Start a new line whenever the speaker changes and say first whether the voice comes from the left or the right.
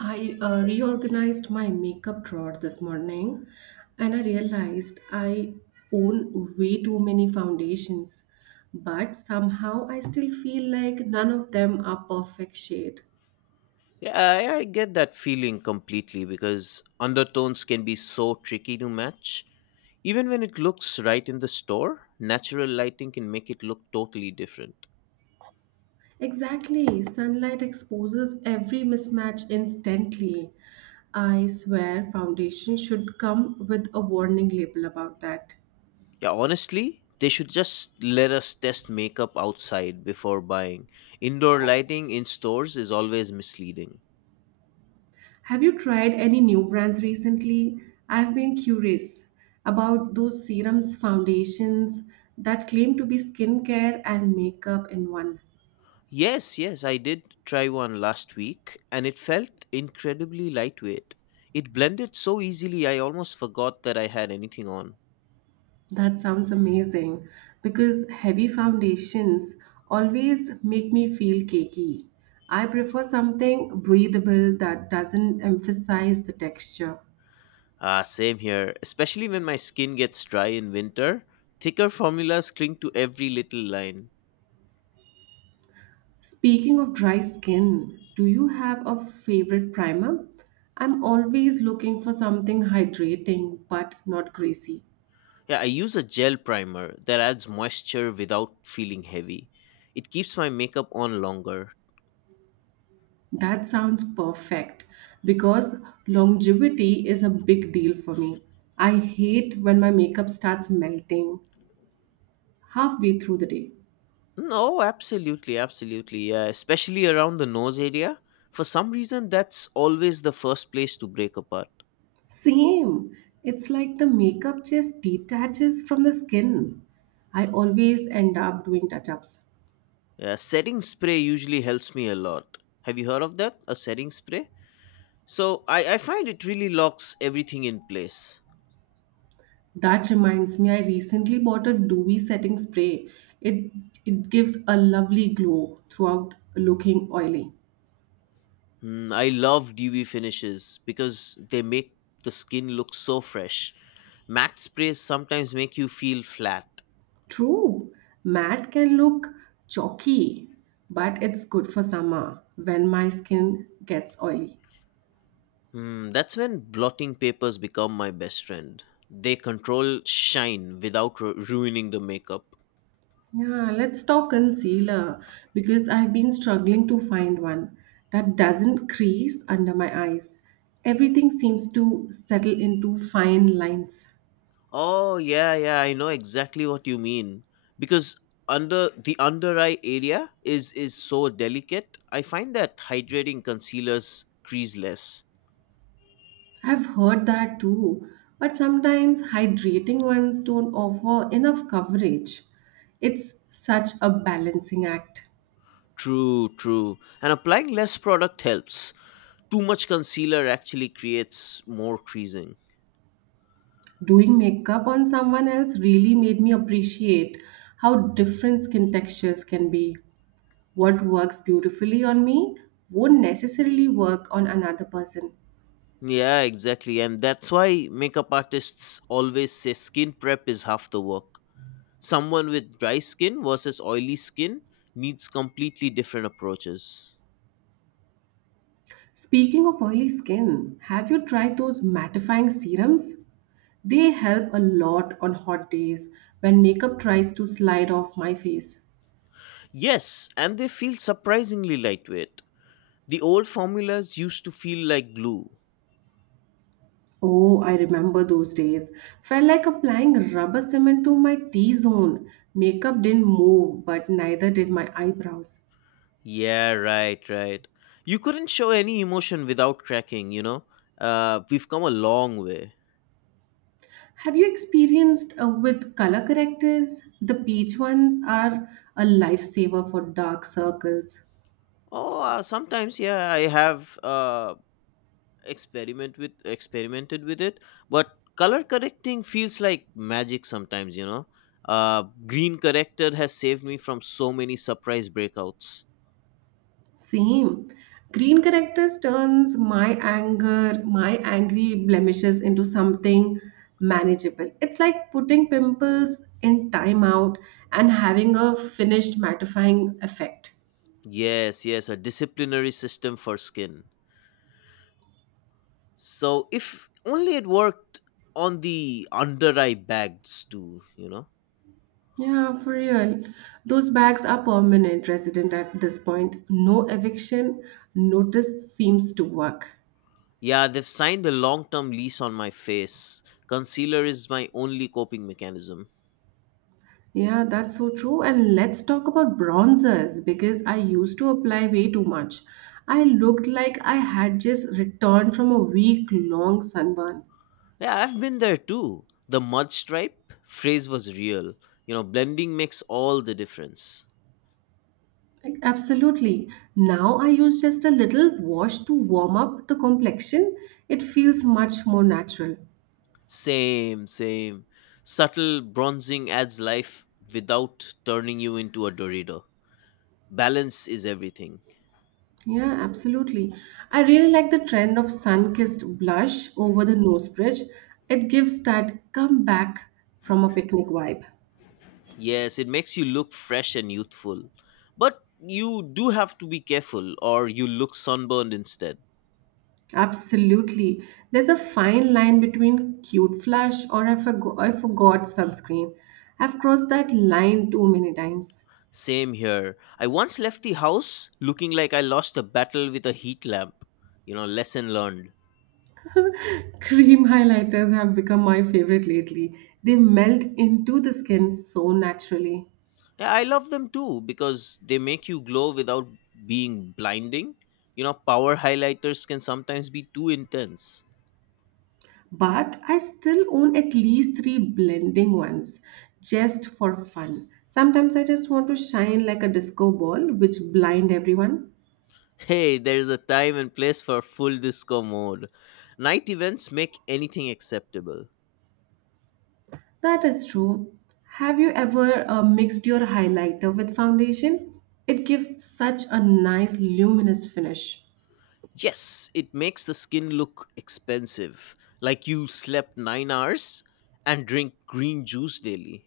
right: I reorganized my makeup drawer this morning, and I realized I own way too many foundations, but somehow I still feel like none of them are perfect shade.
left: Yeah, I get that feeling completely because undertones can be so tricky to match. Even when it looks right in the store, natural lighting can make it look totally different.
right: Exactly, sunlight exposes every mismatch instantly. I swear foundation should come with a warning label about that.
left: Yeah, honestly, they should just let us test makeup outside before buying. Indoor lighting in stores is always misleading.
right: Have you tried any new brands recently? I've been curious about those serums, foundations that claim to be skincare and makeup in one.
left: Yes, yes, I did try one last week and it felt incredibly lightweight. It blended so easily, I almost forgot that I had anything on.
right: That sounds amazing because heavy foundations always make me feel cakey. I prefer something breathable that doesn't emphasize the texture.
left: Same here, especially when my skin gets dry in winter. Thicker formulas cling to every little line.
right: Speaking of dry skin, do you have a favorite primer? I'm always looking for something hydrating but not greasy.
left: Yeah, I use a gel primer that adds moisture without feeling heavy. It keeps my makeup on longer.
right: That sounds perfect because longevity is a big deal for me. I hate when my makeup starts melting halfway through the day.
left: No, absolutely, absolutely. Yeah, especially around the nose area. For some reason, that's always the first place to break apart.
right: Same. It's like the makeup just detaches from the skin. I always end up doing touch ups.
left: Yeah, setting spray usually helps me a lot. Have you heard of that? A setting spray? So I find it really locks everything in place.
right: That reminds me, I recently bought a dewy setting spray. It it gives a lovely glow throughout looking oily.
left: Mm, I love dewy finishes because they make the skin look so fresh. Matte sprays sometimes make you feel flat.
right: True, matte can look chalky, but it's good for summer when my skin gets oily.
left: Mm, that's when blotting papers become my best friend. They control shine without ruining the makeup.
right: Yeah, let's talk concealer because I've been struggling to find one that doesn't crease under my eyes. Everything seems to settle into fine lines.
left: Oh yeah, yeah, I know exactly what you mean. Because under eye area is so delicate. I find that hydrating concealers crease less.
right: I've heard that too, but sometimes hydrating ones don't offer enough coverage. It's such a balancing act.
left: True, true. And applying less product helps, too much concealer actually creates more creasing.
right: Doing makeup on someone else really made me appreciate how different skin textures can be. What works beautifully on me won't necessarily work on another person.
left: Yeah, exactly. And that's why makeup artists always say skin prep is half the work. Someone with dry skin versus oily skin needs completely different approaches.
right: Speaking of oily skin, have you tried those mattifying serums? They help a lot on hot days when makeup tries to slide off my face.
left: Yes, and they feel surprisingly lightweight. The old formulas used to feel like glue.
right: Oh, I remember those days. Felt like applying rubber cement to my T zone. Makeup didn't move, but neither did my eyebrows.
left: Yeah, right, right. You couldn't show any emotion without cracking, you know? We've come a long way.
right: Have you experienced with color correctors? The peach ones are a lifesaver for dark circles.
left: Oh, sometimes, yeah, I have, experimented with it, but color correcting feels like magic sometimes, you know. Green corrector has saved me from so many surprise breakouts.
right: Same. Green correctors turns my angry blemishes into something manageable. It's like putting pimples in timeout and having a finished mattifying effect.
left: Yes, yes, a disciplinary system for skin. So if only it worked on the under eye bags too, you know.
right: Yeah, for real. Those bags are permanent resident at this point. No eviction notice seems to work.
left: Yeah, they've signed a long term lease on my face. Concealer is my only coping mechanism.
right: Yeah, that's so true. And let's talk about bronzers because I used to apply way too much. I looked like I had just returned from a week long sunburn.
left: Yeah, I've been there too. The mud stripe phrase was real. You know, blending makes all the difference.
right: Like, absolutely. Now I use just a little wash to warm up the complexion. It feels much more natural.
left: Same, same. Subtle bronzing adds life without turning you into a Dorito. Balance is everything.
right: Yeah, absolutely. I really like the trend of sun-kissed blush over the nose bridge. It gives that come back from a picnic vibe.
left: Yes, it makes you look fresh and youthful. But you do have to be careful, or you look sunburned instead.
right: Absolutely. There's a fine line between cute flush or I forgot sunscreen. I've crossed that line too many times.
left: Same here. I once left the house looking like I lost a battle with a heat lamp. You know, lesson learned.
right: Cream highlighters have become my favorite lately. They melt into the skin so naturally.
left: Yeah, I love them too because they make you glow without being blinding. You know, power highlighters can sometimes be too intense.
right: But I still own at least three blending ones just for fun. Sometimes I just want to shine like a disco ball, which blind everyone.
left: Hey, there is a time and place for full disco mode. Night events make anything acceptable.
right: That is true. Have you ever mixed your highlighter with foundation? It gives such a nice luminous finish.
left: Yes, it makes the skin look expensive, like you slept 9 hours and drink green juice daily.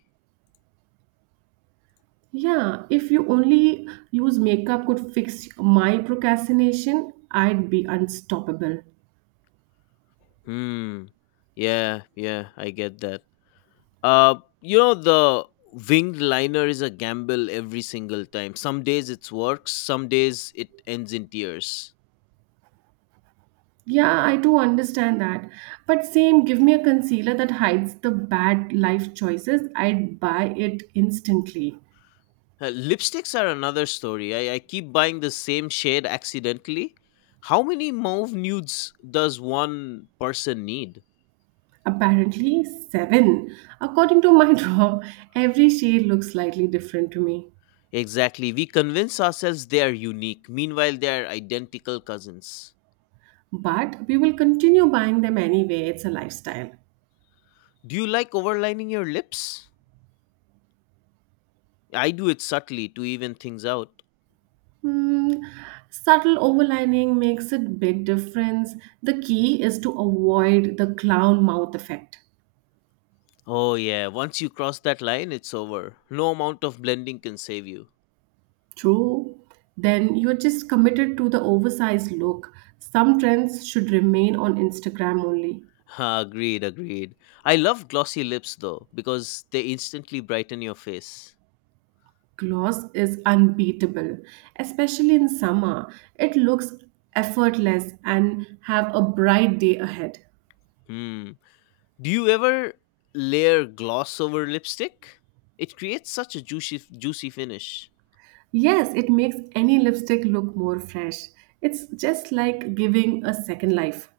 right: Yeah, if you only use makeup could fix my procrastination, I'd be unstoppable.
left: Hmm. Yeah, yeah, I get that. Uh, you know, the winged liner is a gamble every single time. Some days it works, some days it ends in tears.
right: Yeah, I do understand that. But same, give me a concealer that hides the bad life choices. I'd buy it instantly.
left: Lipsticks are another story. I keep buying the same shade accidentally. How many mauve nudes does one person need?
right: Apparently, seven. According to my drawer, every shade looks slightly different to me.
left: Exactly. We convince ourselves they are unique. Meanwhile, they are identical cousins.
right: But we will continue buying them anyway. It's a lifestyle.
left: Do you like overlining your lips? I do it subtly to even things out.
right: Hmm, subtle overlining makes a big difference. The key is to avoid the clown mouth effect.
left: Oh, yeah, once you cross that line, it's over. No amount of blending can save you.
right: True, then you're just committed to the oversized look. Some trends should remain on Instagram only.
left: Ha, agreed, agreed. I love glossy lips though, because they instantly brighten your face.
right: Gloss is unbeatable, especially in summer. It looks effortless and have a bright day ahead.
left: Hmm. Do you ever layer gloss over lipstick? It creates such a juicy, juicy finish.
right: Yes, it makes any lipstick look more fresh. It's just like giving a second life.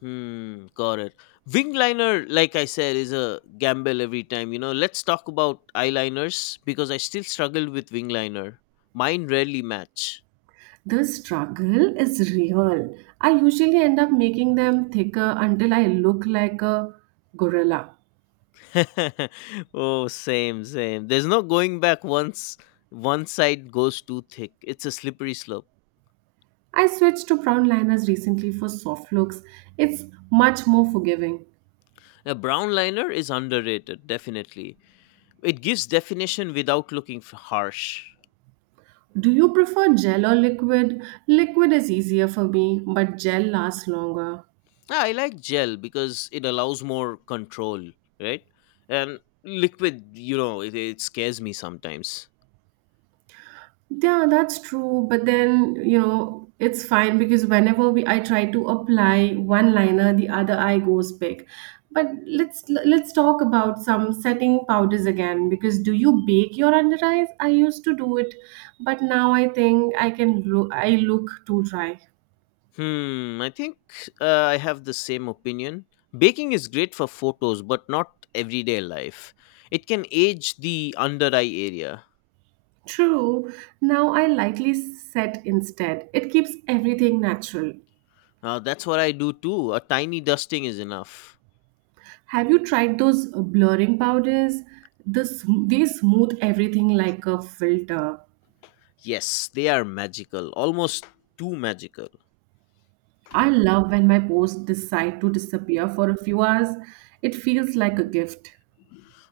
left: Hmm, got it. Wing liner, like I said, is a gamble every time. You know, let's talk about eyeliners because I still struggle with wing liner. Mine rarely match.
right: The struggle is real. I usually end up making them thicker until I look like a gorilla.
left: Oh, same, same. There's no going back once one side goes too thick. It's a slippery slope.
right: I switched to brown liners recently for soft looks. It's much more forgiving.
left: A brown liner is underrated, definitely. It gives definition without looking harsh.
right: Do you prefer gel or liquid? Liquid is easier for me, but gel lasts longer.
left: Ah, I like gel because it allows more control, right? And liquid, you know, it scares me sometimes.
right: Yeah, that's true. But then, you know, it's fine because whenever we I try to apply one liner, the other eye goes big. But let's talk about some setting powders again because do you bake your under eyes? I used to do it, but now I think I look too dry.
left: Hmm, I think, I have the same opinion. Baking is great for photos, but not everyday life. It can age the under eye area.
right: True. Now I lightly set instead. It keeps everything natural.
left: That's what I do too. A tiny dusting is enough.
right: Have you tried those blurring powders? They smooth everything like a filter.
left: Yes, they are magical, almost too magical.
right: I love when my posts decide to disappear for a few hours. It feels like a gift.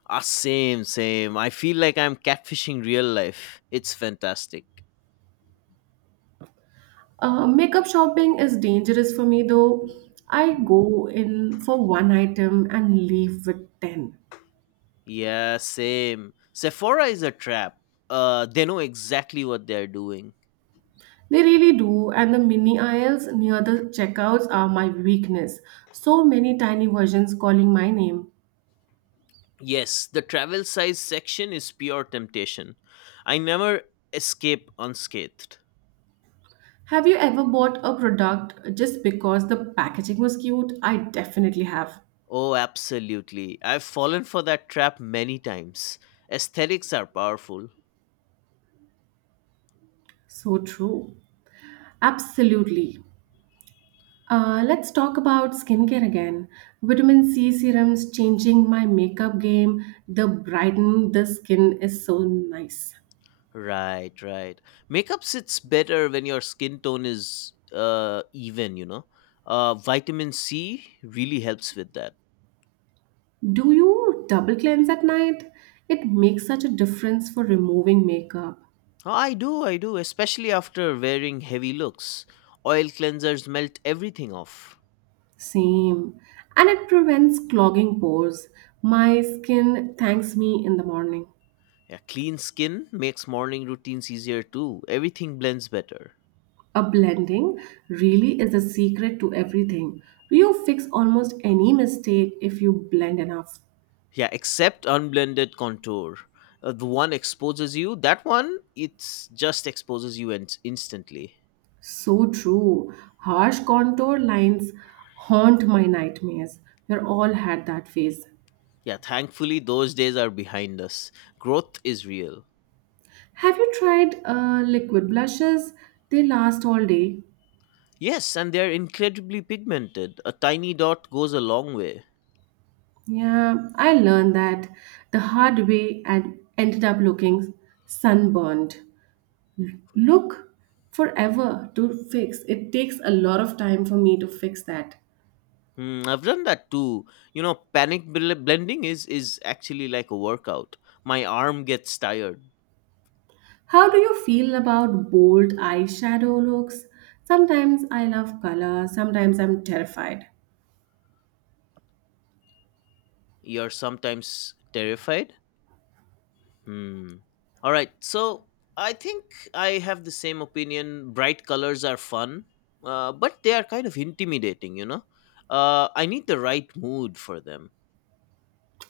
left: Ah, same, same. I feel like I'm catfishing real life. It's fantastic.
right: Makeup shopping is dangerous for me though. I go in for one item and leave with 10.
left: Yeah, same. Sephora is a trap. They know exactly what they're doing.
right: They really do, and the mini aisles near the checkouts are my weakness. So many tiny versions calling my name.
left: Yes, the travel size section is pure temptation. I never escape unscathed.
right: Have you ever bought a product just because the packaging was cute? I definitely have.
left: Oh, absolutely. I've fallen for that trap many times. Aesthetics are powerful.
right: So true. Absolutely. Let's talk about skincare again. Vitamin C serums changing my makeup game. The brighten the skin is so nice.
left: Right, right. Makeup sits better when your skin tone is, even, you know. Vitamin C really helps with that.
right: Do you double cleanse at night? It makes such a difference for removing makeup.
left: Oh, I do, especially after wearing heavy looks. Oil cleansers melt everything off.
right: Same. And it prevents clogging pores. My skin thanks me in the morning.
left: Yeah, clean skin makes morning routines easier too. Everything blends better.
right: A blending really is the secret to everything. You fix almost any mistake if you blend enough.
left: Yeah, except unblended contour. The one exposes you, that one, it's just exposes you instantly.
right: So true. Harsh contour lines haunt my nightmares. We're all had that phase.
left: Yeah, thankfully, those days are behind us. Growth is real.
right: Have you tried liquid blushes? They last all day.
left: Yes, and they're incredibly pigmented. A tiny dot goes a long way.
right: Yeah, I learned that the hard way and ended up looking sunburned. Look forever to fix. It takes a lot of time for me to fix that.
left: Hmm, I've done that too. You know, panic blending is actually like a workout. My arm gets tired.
right: How do you feel about bold eyeshadow looks? Sometimes I love color, sometimes I'm terrified.
left: You're sometimes terrified. Hmm. All right. So I think I have the same opinion. Bright colors are fun, but they are kind of intimidating, you know? I need the right mood for them.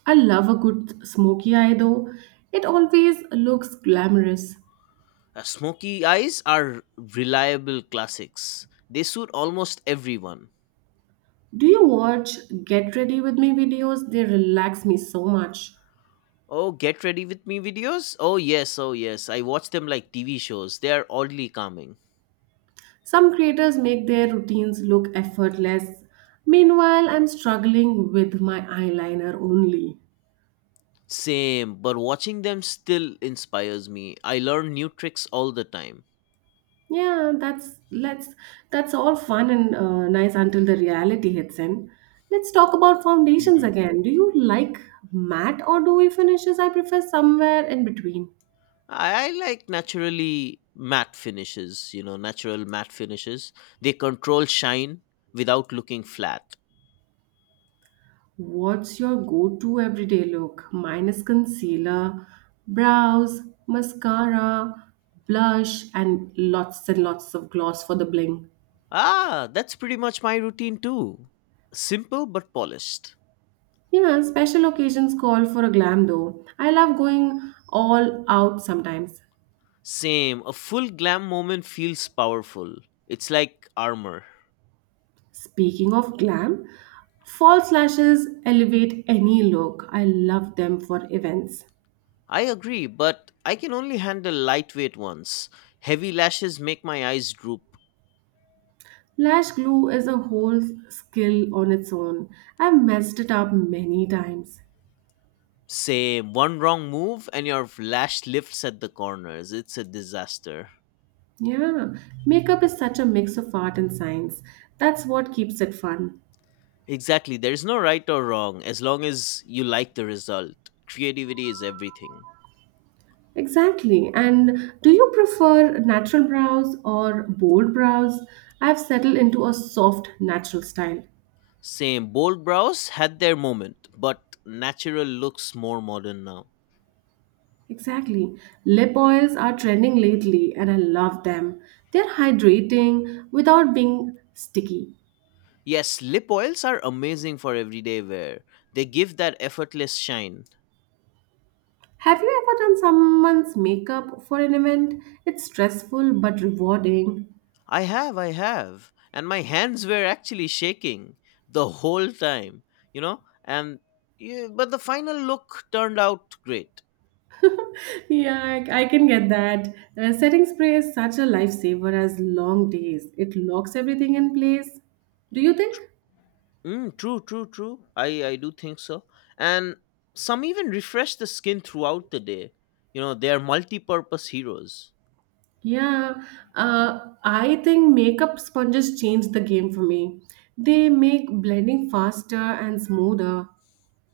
right: I love a good smoky eye though. It always looks glamorous.
left: Smoky eyes are reliable classics, they suit almost everyone.
right: Do you watch Get Ready With Me videos? They relax me so much.
left: Oh, get ready with me videos? Oh, yes, oh, yes. I watch them like TV shows. They are oddly calming.
right: Some creators make their routines look effortless. Meanwhile, I'm struggling with my eyeliner only.
left: Same, but watching them still inspires me. I learn new tricks all the time.
right: Yeah, that's let's that's all fun and nice until the reality hits in. Let's talk about foundations again. Do you like matte or dewy finishes? I prefer somewhere in between.
left: I like naturally matte finishes, you know, natural matte finishes. They control shine without looking flat.
right: What's your go-to everyday look? Mine is concealer, brows, mascara, blush, and lots of gloss for the bling.
left: Ah, that's pretty much my routine too. Simple but polished.
right: Yeah, special occasions call for a glam though. I love going all out sometimes.
left: Same, a full glam moment feels powerful. It's like armor.
right: Speaking of glam, false lashes elevate any look. I love them for events.
left: I agree, but I can only handle lightweight ones. Heavy lashes make my eyes droop.
right: Lash glue is a whole skill on its own. I've messed it up many times.
left: Same, one wrong move and your lash lifts at the corners. It's a disaster.
right: Yeah, makeup is such a mix of art and science. That's what keeps it fun.
left: Exactly. There's no right or wrong as long as you like the result. Creativity is everything.
right: Exactly. And do you prefer natural brows or bold brows? I've settled into a soft, natural style.
left: Same. Bold brows had their moment, but natural looks more modern now.
right: Exactly. Lip oils are trending lately and I love them. They're hydrating without being sticky.
left: Yes, lip oils are amazing for everyday wear. They give that effortless shine.
right: Have you ever done someone's makeup for an event? It's stressful but rewarding.
left: I have, I have. And my hands were actually shaking the whole time, you know? And yeah, but the final look turned out great.
right: Yeah, I can get that. Setting spray is such a lifesaver as long days. It locks everything in place. Do you think?
left: Mm, true, true, true. I do think so. And some even refresh the skin throughout the day. You know, they are multi purpose heroes.
right: Yeah, uh, I think makeup sponges changed the game for me. They make blending faster and smoother.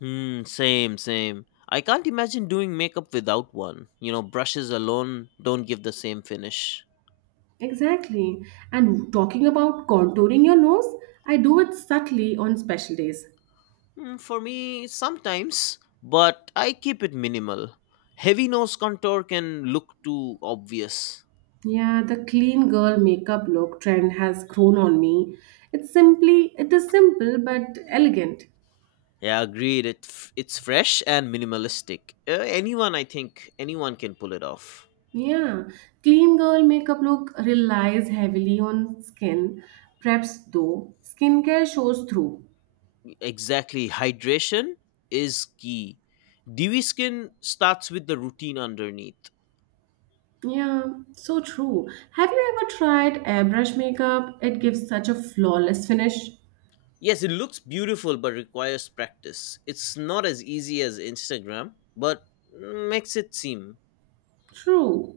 left: Hmm, same, same. I can't imagine doing makeup without one. You know, brushes alone don't give the same finish.
right: Exactly. And talking about contouring your nose, I do it subtly on special days.
left: Hmm, for me, sometimes, but I keep it minimal. Heavy nose contour can look too obvious.
right: Yeah, the clean girl makeup look trend has grown on me. It is simple but elegant.
left: Yeah, agreed. It's fresh and minimalistic. Anyone, I think, anyone can pull it off.
right: Yeah, clean girl makeup look relies heavily on skin. Preps though, skincare shows through.
left: Exactly. Hydration is key. Dewy skin starts with the routine underneath.
right: Yeah, so true. Have you ever tried airbrush makeup? It gives such a flawless finish.
left: Yes, it looks beautiful but requires practice. It's not as easy as Instagram, but makes it seem.
right: True.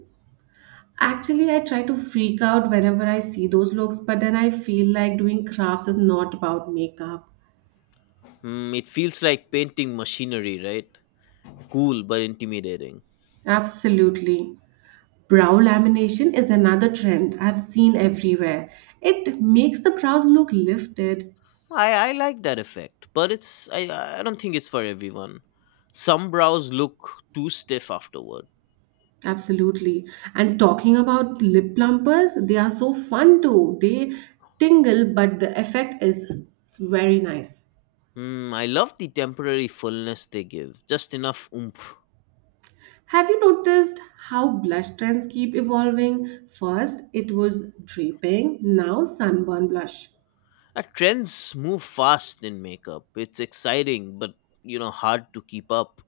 right: Actually, I try to freak out whenever I see those looks, but then I feel like doing crafts is not about makeup.
left: Hmm, it feels like painting machinery, right? Cool but intimidating.
right: Absolutely. Brow lamination is another trend I've seen everywhere. It makes the brows look lifted.
left: I like that effect, but I don't think it's for everyone. Some brows look too stiff afterward.
right: Absolutely. And talking about lip plumpers, they are so fun too. They tingle, but the effect is very nice.
left: Hmm, I love the temporary fullness they give, just enough oomph.
right: Have you noticed how blush trends keep evolving? First, it was draping, now, sunburn blush.
left: Trends move fast in makeup. It's exciting, but you know, hard to keep up.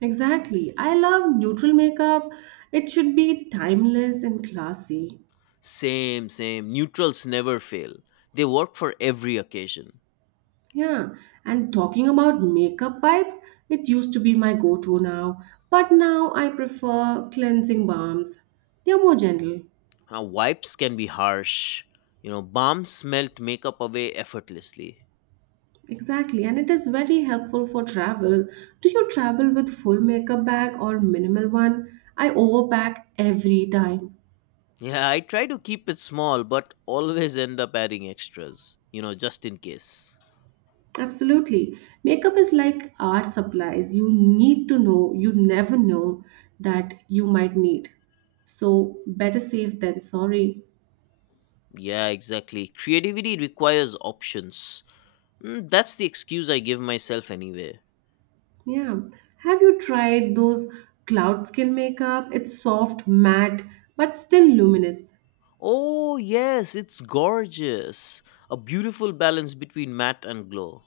right: Exactly. I love neutral makeup. It should be timeless and classy.
left: Same, same. Neutrals never fail. They work for every occasion.
right: Yeah, and talking about makeup wipes, it used to be my go to now, but now I prefer cleansing balms. They are more gentle.
left: Wipes can be harsh. You know, bombs melt makeup away effortlessly.
right: Exactly, and it is very helpful for travel. Do you travel with full makeup bag or minimal one? I overpack every time.
left: Yeah, I try to keep it small, but always end up adding extras. You know, just in case.
right: Absolutely. Makeup is like art supplies. You need to know, you never know that you might need. So better safe than sorry.
left: Yeah, exactly. Creativity requires options. Mm, that's the excuse I give myself anyway.
right: Yeah. Have you tried those cloud skin makeup? It's soft, matte, but still luminous.
left: Oh, yes, it's gorgeous. A beautiful balance between matte and glow.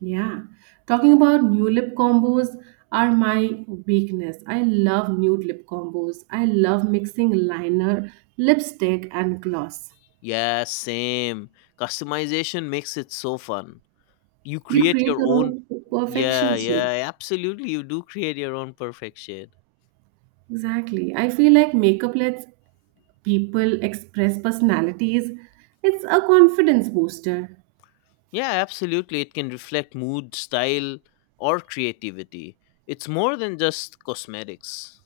right: Yeah. Talking about new lip combos are my weakness. I love nude lip combos. I love mixing liner, lipstick, and gloss.
left: Yeah, same. Customization makes it so fun. You
right: You
left: create
right: create
left: your
right: your
left: own.
right: own
left: Yeah,
right: perfection shade.
left: yeah, absolutely. You do create your own perfect shade.
right: Exactly. I feel like makeup lets people express personalities. It's a confidence booster.
left: Yeah, absolutely. It can reflect mood, style, or creativity. It's more than just cosmetics.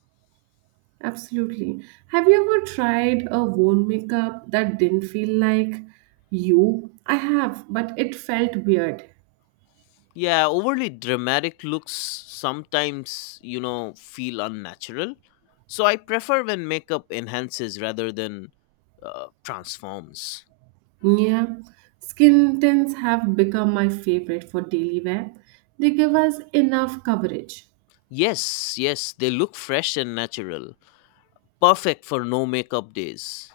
right: Absolutely. Have you ever tried a worn makeup that didn't feel like you? I have, but it felt weird.
left: Yeah, overly dramatic looks sometimes, you know, feel unnatural. So I prefer when makeup enhances rather than, transforms.
right: Yeah. Skin tints have become my favorite for daily wear. They give us enough coverage.
left: Yes, yes, they look fresh and natural. Perfect for no makeup days.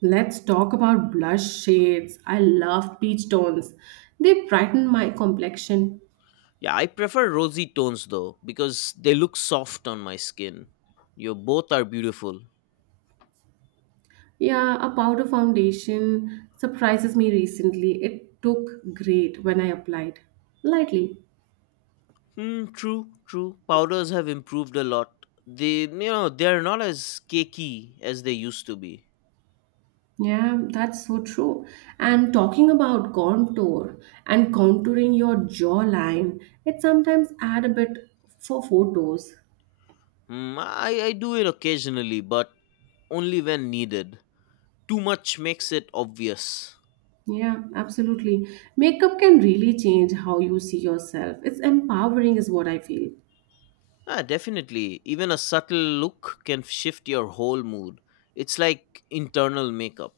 right: Let's talk about blush shades. I love peach tones. They brighten my complexion.
left: Yeah, I prefer rosy tones though, because they look soft on my skin. You both are beautiful.
right: Yeah, a powder foundation surprises me recently. It took great when I applied lightly.
left: Hmm, true, true. Powders have improved a lot. They, you know, they're not as cakey as they used to be.
right: Yeah, that's so true. And talking about contour and contouring your jawline, it sometimes add a bit for photos.
left: Mm, I do it occasionally, but only when needed. Too much makes it obvious.
right: Yeah, absolutely. Makeup can really change how you see yourself. It's empowering is what I feel.
left: Ah, definitely. Even a subtle look can shift your whole mood. It's like internal makeup.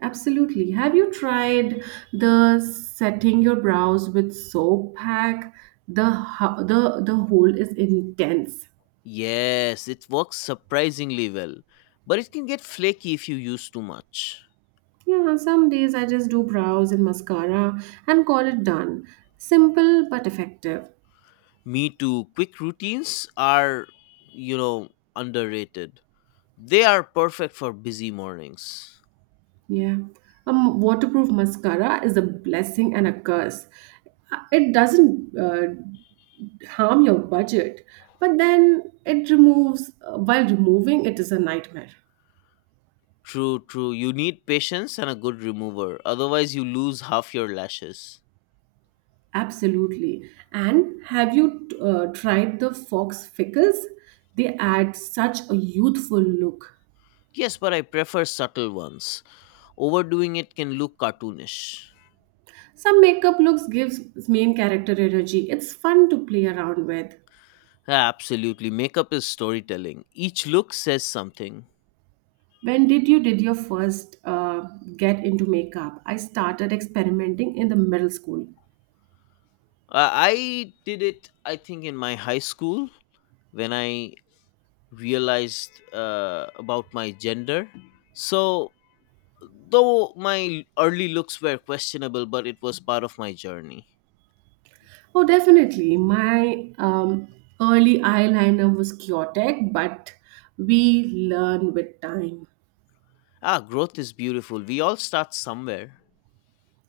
right: Absolutely. Have you tried the setting your brows with soap pack? The ho- the whole is intense.
left: Yes, it works surprisingly well, but it can get flaky if you use too much.
right: Yeah, some days I just do brows and mascara and call it done. Simple but effective.
left: Me too. Quick routines are, you know, underrated. They are perfect for busy mornings.
right: Yeah. Waterproof mascara is a blessing and a curse. It doesn't harm your budget, but then it removes, while removing, it is a nightmare.
left: True, true. You need patience and a good remover, otherwise, you lose half your lashes.
right: Absolutely. And have you tried the Fox Fickles? They add such a youthful look.
left: Yes, but I prefer subtle ones. Overdoing it can look cartoonish.
right: Some makeup looks gives main character energy. It's fun to play around with.
left: Absolutely. Makeup is storytelling, each look says something.
right: When did you did your first get into makeup? I started experimenting in the middle school.
left: I did it, I think, in my high school when I realized, about my gender. So, though my early looks were questionable, but it was part of my journey.
right: Oh, definitely. My early eyeliner was chaotic, but we learn with time.
left: Ah, growth is beautiful. We all start somewhere.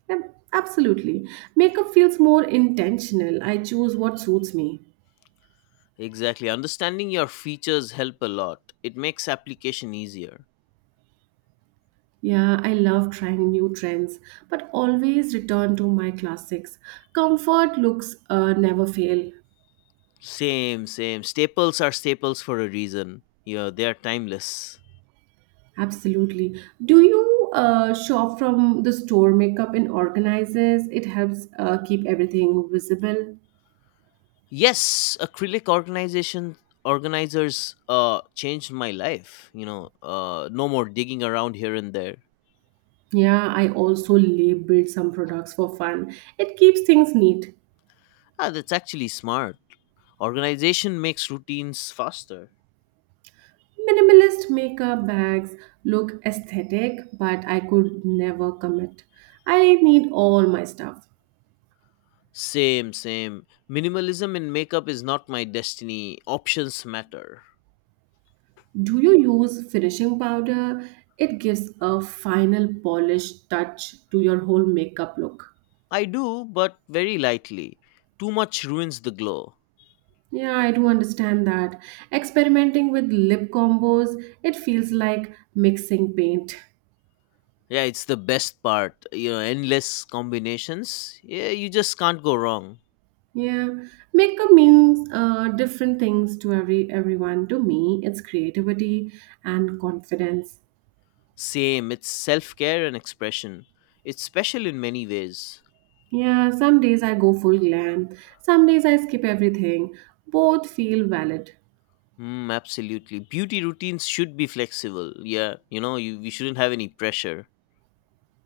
right: Yep, absolutely. Makeup feels more intentional. I choose what suits me.
left: Exactly. Understanding your features help a lot. It makes application easier.
right: Yeah, I love trying new trends, but always return to my classics. Comfort looks never fail.
left: Same, same. Staples are staples for a reason. Yeah, they are timeless.
right: Absolutely. Do you shop from the store makeup and organizes? It helps keep everything visible.
left: Yes, acrylic organization organizers changed my life. You know, no more digging around here and there.
right: Yeah, I also labeled some products for fun. It keeps things neat.
left: Ah, that's actually smart. Organization makes routines faster.
right: Minimalist makeup bags look aesthetic, but I could never commit. I need all my stuff.
left: Same, same. Minimalism in makeup is not my destiny. Options matter.
right: Do you use finishing powder? It gives a final polished touch to your whole makeup look.
left: I do, but very lightly. Too much ruins the glow.
right: Yeah, I do understand that. Experimenting with lip combos, it feels like mixing paint.
left: Yeah, it's the best part. You know, endless combinations. Yeah, you just can't go wrong.
right: Yeah, makeup means different things to every everyone. To me, it's creativity and confidence.
left: Same, it's self care and expression. It's special in many ways.
right: Yeah, some days I go full glam. Some days I skip everything. Both feel valid.
left: Mm, absolutely. Beauty routines should be flexible. Yeah, you know, you shouldn't have any pressure.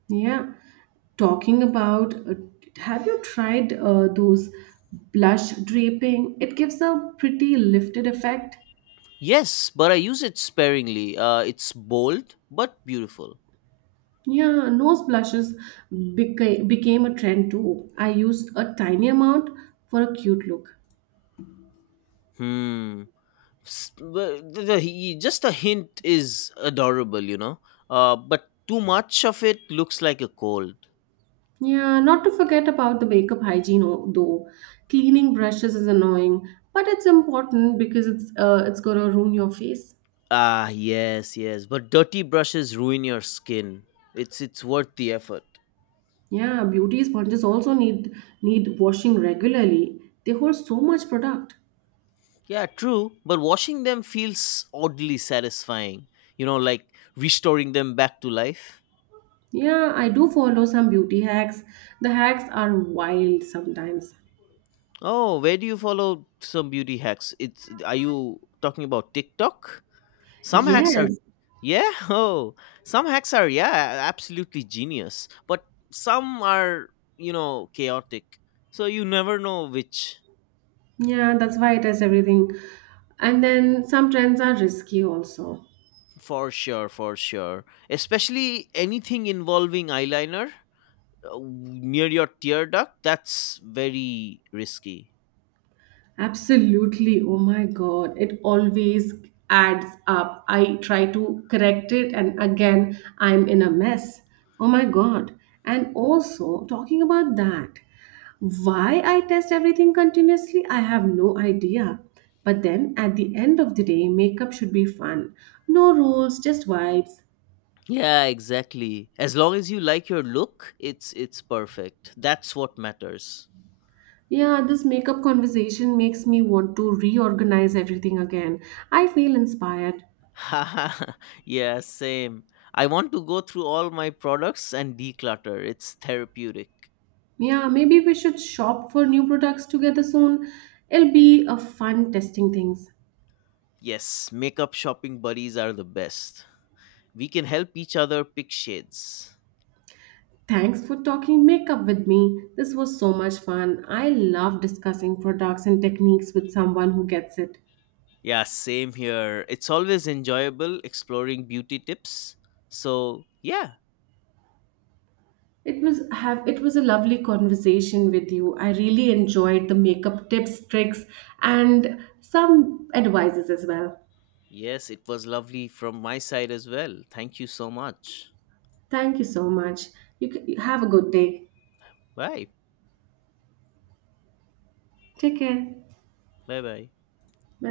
right: Yeah. Talking about, have you tried those blush draping? It gives a pretty lifted effect.
left: Yes, but I use it sparingly. It's bold, but beautiful.
right: Yeah, nose blushes became a trend too. I used a tiny amount for a cute look.
left: Hmm. Just a hint is adorable, you know. But too much of it looks like a cold.
right: Yeah, not to forget about the makeup hygiene though. Cleaning brushes is annoying, but it's important because it's gonna ruin your face.
left: Ah, yes, yes. But dirty brushes ruin your skin. It's worth the effort.
right: Yeah, beauty sponges also need washing regularly. They hold so much product.
left: Yeah, true. But washing them feels oddly satisfying. You know, like restoring them back to life.
right: Yeah, I do follow some beauty hacks. The hacks are wild sometimes.
left: Oh, where do you follow some beauty hacks? It's are you talking about TikTok? Some hacks are,
right: Yes.
left: yeah, oh, some hacks are, yeah, absolutely genius, but some are, you know, chaotic. So you never know which,
right: Yeah, that's why it is everything. And then some trends are risky also.
left: for sure, for sure. Especially anything involving eyeliner, near your tear duct, that's very risky.
right: Absolutely. Oh my God. It always adds up. I try to correct it, and again, I'm in a mess. Oh my God. And also, talking about that, why I test everything continuously, I have no idea. But then at the end of the day, makeup should be fun. No rules, just vibes.
left: Yeah, exactly. As long as you like your look, it's perfect. That's what matters.
right: Yeah, this makeup conversation makes me want to reorganize everything again. I feel inspired.
left: Yeah, same. I want to go through all my products and declutter. It's therapeutic.
right: Yeah, maybe we should shop for new products together soon. It'll be a fun testing things.
left: Yes, makeup shopping buddies are the best. We can help each other pick shades.
right: Thanks for talking makeup with me. This was so much fun. I love discussing products and techniques with someone who gets it.
left: Yeah, same here. It's always enjoyable exploring beauty tips. So, yeah.
right: It was have it was a lovely conversation with you. I really enjoyed the makeup tips, tricks, and some advices as well.
left: Yes, it was lovely from my side as well. Thank you so much.
right: Thank you so much. You have a good day.
left: Bye.
right: Take care.
left: Bye bye.
right: Bye.